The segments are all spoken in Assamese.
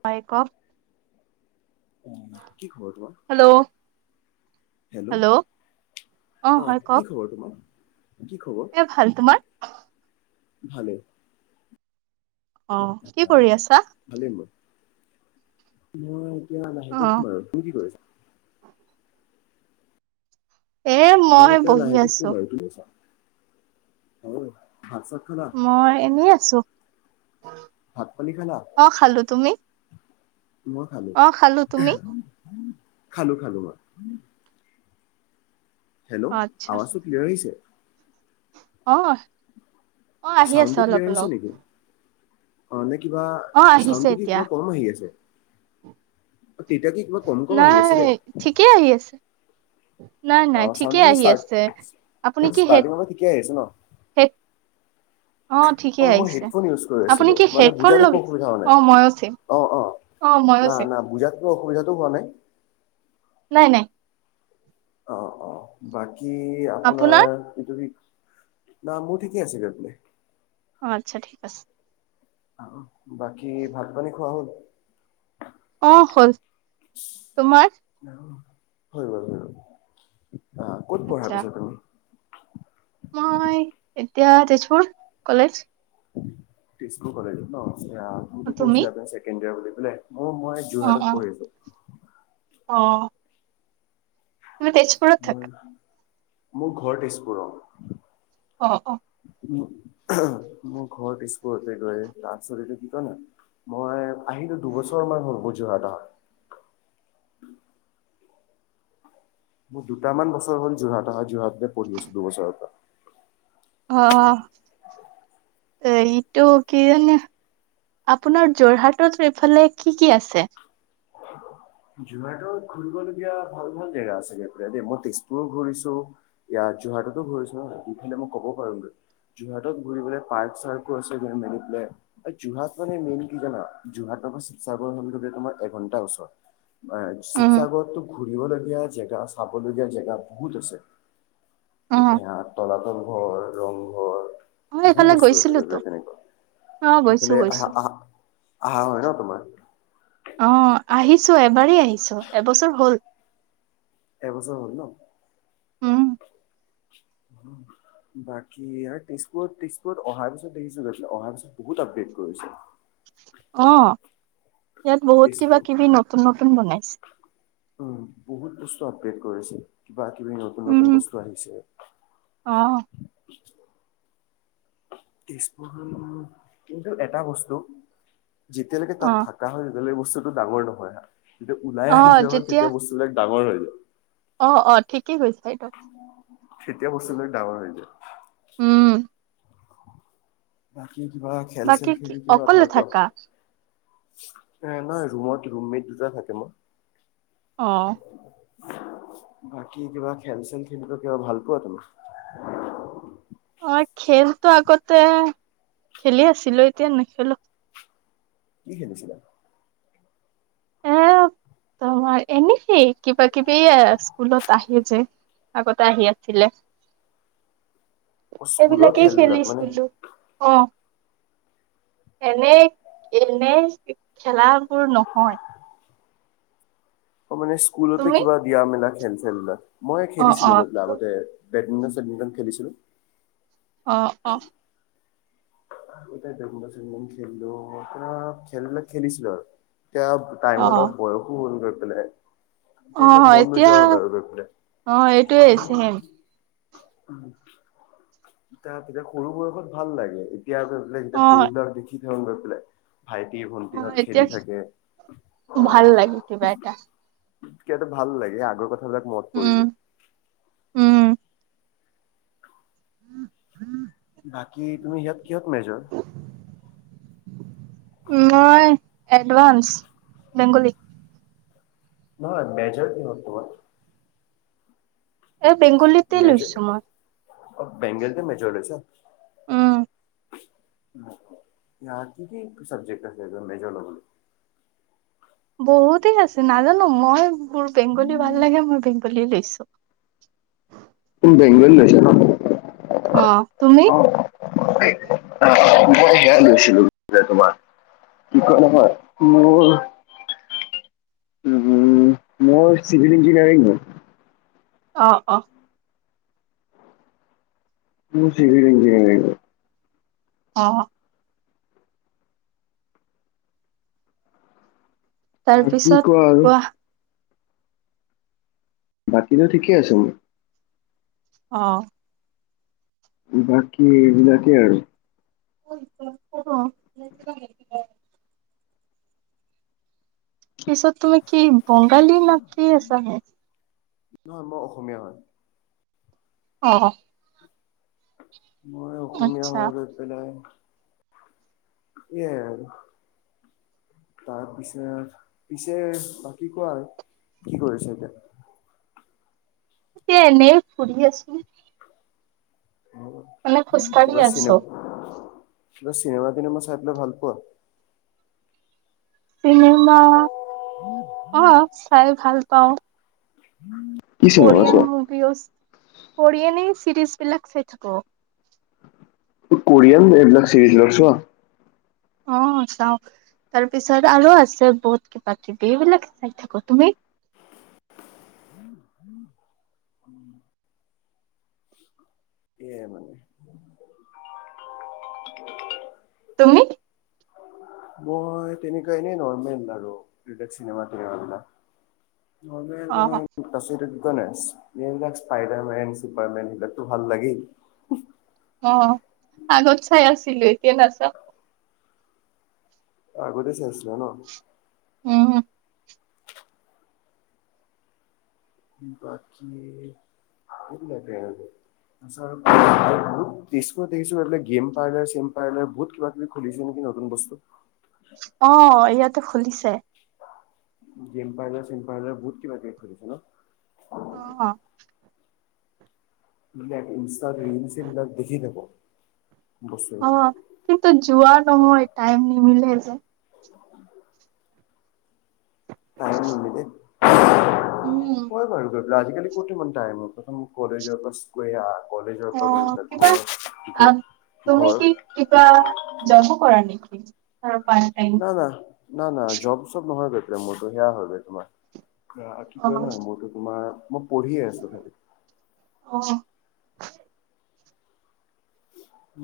ক' হেল্ল'। হেল্ল' অ', হয় কি কওক খবৰ তোমাৰ? এ ভাল, তোমাৰ? ভালে। অ', কি কৰি আছা? মই ক নাহে অ সোমাৰ তোৰ কি কৰিছা? এ মই এতিয়া বহি লাহেকে শুম আছো আৰু [unintelligible] [unintelligible] মই এনেই আ চো অ', খালো তুমি? মই খালো। অ তুমি খালো, খালো মই। হেল্ল, আৱাজটো ক্লিয়াৰ আহিছে? অহ। অ', আহি আছে অলপ, অলপ। [unintelligible] কিবা অ আহিছে চাউণ্ডটো কি এতিয়া কিবা কম আহি আছে? নাই ঠিকেই আহি আছে। নাই, নাই ঠিকেই আহি আছে। আপুনি কি হেড-হেড অ', মই হেডফোন ইউজ কৰি আছিলো। কি মানে হেডফোন বুজাত লগ একো অসুবিধা হোৱা অ নাই। মইয়ো চেম অ', অ', মইয়ো না, চেম না বুজাতকো অসুবিধা [inaudible] নাই, নাই। অ', অ', বাক কি আপোনাৰ এইটো? না মোৰ ঠিকেই আছে [inaudible] অ', আচ্ছা ঠিক আছে। অ', বাকী ভাত পানী খোৱা হ'ল। অ', হ'ল তোমাৰ? হৈ গ'ল, হৈ গ'ল। অ ক'ত পঢ়া আচ্ছা পিছে তুমি। মই এতিয়া তেজপুৰ কলেজ তেজপুৰ কলেজ ন তুমিটো তুমি? কৈছিলা ছেকেণ্ড ইয়াৰ বুলি [unintelligible] অ মই অ', যোৰহাটত অ'। পঢ়ি আছো অ মই তেজপুৰত থাকো মোৰ ঘৰ তেজপুৰৰ অ অ মোৰ ঘৰত স্কুললে গৈ তাৰপিছতটো কি হল মই আহিলো দুবছৰমান হল মোৰ যোৰহাট মোৰ দুটামান বছৰ হ'ল যোৰহাট অহা যোৰহাট প়ঢ়ি আছো দুবছৰ পৰা অ এইটো কি আপোনাৰ যোৰহাটত এইফালে কি কি আছে যোৰহাটত ঘুৰিবলগীয়া ভাল ভাল জেগা আছে গৈ পেলাই দেই মই তেজপুৰো ঘূৰিছো ইয়াত যোৰহাটতো ঘূৰিছো ন ইফালে মই কব পাৰোমগৈ যোৰহাটত ঘুৰিবলে পাৰ্ক চাৰ্কো আছে মেলি পেল যোৰহাট মানে মেইন কি জানা যোৰহাটৰ পৰা শিৱসাগৰখন গলে তোমাৰ এঘন্টা ওচৰ অ উম। শিবসাগৰতো ঘূৰিবলগীয়া জেগা এয়া চাবলগীয়া জেগা বহুত আছে অ', হে তলাতল ঘৰ ৰংঘৰ মই বহু এইফালে বস্তু আছেে গৈছিলোতো। বোলে তেনেকুৱা অ', গৈছো সেইফালে গৈছো। আহা আহা আহা হয় ন তোমাৰ অ', আহিছো এবাৰেই [unintelligible] এবছৰ হ'ল উম। বাকী আৰু তেজপুৰত তেজপুৰত অহাৰ পিছত দেখিছো অহাৰ পিছত বহুত আপেট কৰিছে অ ইয়াত বহুত কিবা তেজপুৰ কিবি নতুন নতুন বনাইছে। উম বহুত বস্তু আপডে কৰিছে বা কিবি নতুন নতুন উম। বস্তু আহিছে অ', তেজপুৰখন কিন্তু এটা বস্তু যেতিয়ালৈকে তাত অ', থাকা হয় তেতিয়ালকে বস্তুটো ডাঙৰ নহয় যেতিয়া ওলাই আহি অ', যোৱা হয় যেতিয়া তেতিয়া বস্তুবিলাক ডাঙৰ হৈ যায় অ অ ঠিকেই কৰিছে দিয়ক উম উ কি কিবা খেল চেল বাকী কি খেলি কিবা অকলে ভাল থাকা? পোৱা এ নহয় ৰুমত ৰুমমেট দুটা থাকে মোৰ অ'। বাকী কিবা খেল-চেল খেলিব কিবা ভাল পোৱা তুমি? অ', খেলতো আগতে খেলি আছিলো। এতিয়া নেখেলো। কি খেলিছিলা? এ তোমাৰ এনে সেই কিবা- কিবি স্কুলত আহি যে আগতে আহি আছিলে। এইবিলাকেই খেলিছিলোঁ অ'। এনেই এনেই খেলাবোৰ নহয়। অ', মানে স্কুলতে তুমি কিবা দিয়া মেলা খেল-চেল বিলাক মই অ অ খেলিছিলোঁ [inaudible] বেডমিণ্টন চেডমিণ্টন খেলিছিলো। অ অ বেডমিণ্টন চেডমিণ্টন খেলিলো। খেলবিলাক খেলিছিলো আৰু। এতিয়া অ টাইমৰ লগত বয়সো হ'লগৈ। [unintelligible] অ', এতিয়া। অ' এইটোৱে ছেম। উম, তা-তেতিয়া সৰু বয়সত ভাল লাগে। [unintelligible] [unintelligible] লৈ অ পেলাই ভাইটি অ ভন্টিহঁত এতিয়া খেলি থাকে। ভাল লাগে কিবা এটা কিবা এটা ভাল লাগে। আগৰ কথা বিলাক মনত উম পৰি যায়। উম বাকী তুমি ইয়াত কিহত মেজৰ? মই, এডভাঞ্চ বেংগলী। নহয়, মেজৰ কিহত তোমাৰ? এই বেংগলীতে লৈছো মই। অ', বেংগলীতে মেজৰ লৈছা? উম ইয়াত কি কি চাবজেক্ট আছে। মেজৰ ল'বলৈ? বহুতেই আছে, নাজানো মই মোৰ বেংগলী ভাল লাগে মোৰ বেংগ [inaudible] লৈছো তুম বেংগলী লৈছা ন? অ', তুমি? মই সেয়া লৈছিলোঁ গে তোমাৰ, কি কয় নহয় মোৰ উম' মোৰ চিভিল ইঞ্জিনিয়াৰিং হয় অ', অ'। মোৰ চিভিল ইঞ্জিনিয়াৰিং অ'। তাৰ বাকী পিছত আৰু কোৱা বাকীতো ঠিকেই আছে মো অ', বাকী এইবিলাকেই আৰু [unintelligible] অহ। পিছত তুমি কি বংগালী ন কি আছা হে নহয়, মই অসমীয়া হয়। অ। মই অসমীয়া আচ্ছা হৈ গৈ পেলাই এয়াই আৰু, তাৰপিছত পিছে বাকী কোৱা কি কৰিছা এতিয়া? এ এনেই পঢ়ি আছো। মানে খোজকাঢ়ি আছো কিবা চিনেমা টিনেমা চাই পেলাই ভাল পোৱা? চিনেমা, অ', চাই ভাল পাওঁ উম। কৰিয়ান মভিওজ কৰিয়ান এই চিৰজ বিলাক চাই থাকো। অ‌ কৰিয়ন এইবিলাক চিৰিজৰ চোৱা? অ‌ চাও তাৰপিছত আৰু আছে বহুত কিবা কিবি এইবিলাক চাই থাকো তুমি? তুমি মই তেনেকুৱা এনেই নৰ্মেল আৰু এই চিনেমা‌ বিলাক। নৰ্মেল অ মই স্পাইডাৰমেন চুপাৰমেন সেইবিলাকতো ভাল লাগেই। অ আগত চাই আছিলিলো। এতিয়া নাচাও। অ‌‌ আগতে চাইছিলা? জানা উম বাকী এইবিলাকে আৰু বহুত তেজপুৰ দেখিছো এইবিলাক গেম পাৰ্লাৰ চেম পাৰ্লাৰ বহুত কিবা কিবি খুলিছে নেকি নতুন বস্তু? অ ইয়াতে খুলিছে। গেম পাৰ্লাৰ চেম‌ পাৰ্লাৰ বহুত কিবা কিবি খুলিছে ন? অ ইন্সটাত ৰিল ছিল এইবিলাক দেখি থাকো। অ কিন্তু যোৱা নহয় টাইম নিমিলে। [inaudible] কাৰো নিমিলে। উম হৈ বাৰু। আজিকালি ক'ত ইমান টাইম প্ৰথম কলেজৰ পৰা অ কিবা আ তুমি কি কিবা জব কৰা নেকি? অ না, না, না, না জব-চব নহয়। আ [unintelligible] অ‌ কি‌‌ অ কয় ন মোৰটো তোমাৰ মই পঢ়িয়ে আছো খালি। অ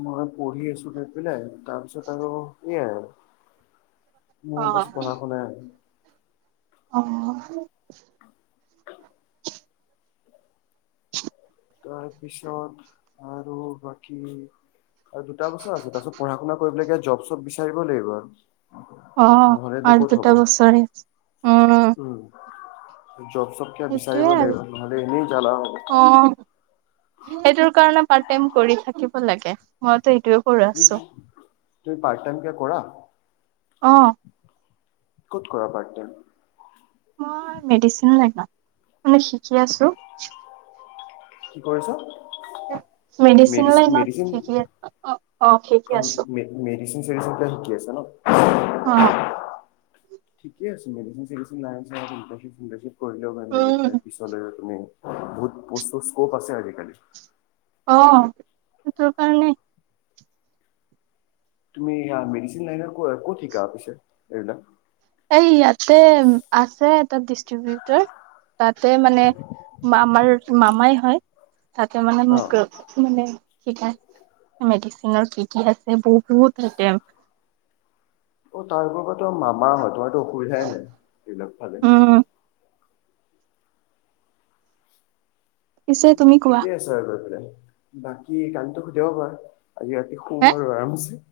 মই পঢ়ি আছো সেইফালে তাৰপিছত আৰু এইয়া আৰু অ মোৰ বাছ পঢ়া শুনাই। অ [inaudible] তাৰপিছত আৰু বাকী আৰু দুটা বছৰ আছে তাৰপিছত পঢ়া-শুনা কৰিবলৈগে জপ চপ বিচাৰিব লাগিব। অ', আৰু দুটা বছৰে আছে উম'। জব-চপ কিবা সেইটোয়ে বিচাৰিব আৰু লাগিব নহ'লে এনেই জালা হ'ব। অ সেইটোৰ কাৰণে পাৰ্ট টাইম কৰি থাকিব লাগে। ম তুমি, তুমি পাৰ্ট টাইম কিবা কৰা। অ ক'ত কৰা পাৰ্ট টাইম? মই মেডিচিন লাইনত শিকি আছো। কি কৰিছ? মেডিচিন লাইনত শিকি অ' আছো। ডিচ চচ শিকি আছে ন'? অ'। ঠিকে আছে মেডিচিন চেডিচিন [unintelligible] কৰিলেও হয় মেল উম পেলাই পিছলৈ তুমি বহুত, বহুত স্ক'প আছে আজিকালি। অ', সটোৰ কাৰণে তুমি মেডিচিন লাইনৰ ক'ত শিকা পিছে এইবিলাক। এই ইয়াতে আছে এটা ডিষ্ট্ৰিবউটৰ তাতে মানে আমাৰ মামাই হয়। তাতে মানে মোক মানে মেডিচিনৰ কি কি আছে বহুত থাকে। অ', তাৰপা মামা হয় তোমাৰটো অসুবিধাই নাই সেইবিলাক। ভালে। উম পিছে তুমি এক কোৱা ঠিকেই আছে আৰু ৰ পাৰে। বাকী কামটো সুধিব পাৰ আজি ৰাতি হে শুম আৰু আৰামছে।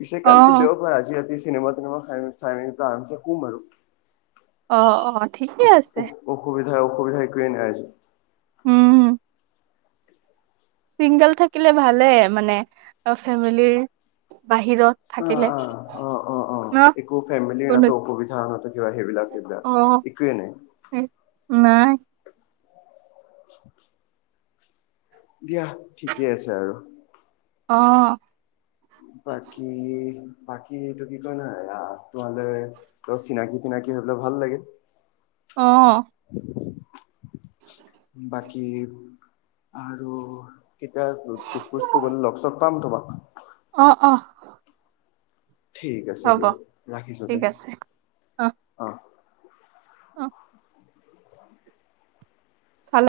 পিছে অ কালিটো দেওঁবাৰ আজিটো এই চিনেম তিনেমা খ চাইটো আৰমছে শুম আৰু। অ, অ, ঠিকেই আছে। অসুবিধা একোৱে নাই আজি। উম'। চিংগল থাকিলে ভালে মানে অ, ফেমিলিৰ বাহিৰত অ থাকিলে অ অ অ অ ন একো ফেমিলি কোনো নহ অ কবি থ নাহে টো অ', অসুবিধাএকোৱেই নাই। নাই [inaudible] দিয়া ঠিকেই আছে আৰু। অহ '। বাকী বাকী এইটো কি কয় নাই তোমাললে ত চিনাকি তিনাকি হৈ পেলাই ভাল লাগে। অহ '। বাকী আৰু কেতিয়া দিছপুৰ চিছপুৰ গলে লগ চগ পাম তোমাক অ অ ঠিক আছে হ'ব দিয়া ৰাখিছো দে ঠিক আছে অ অ', চালে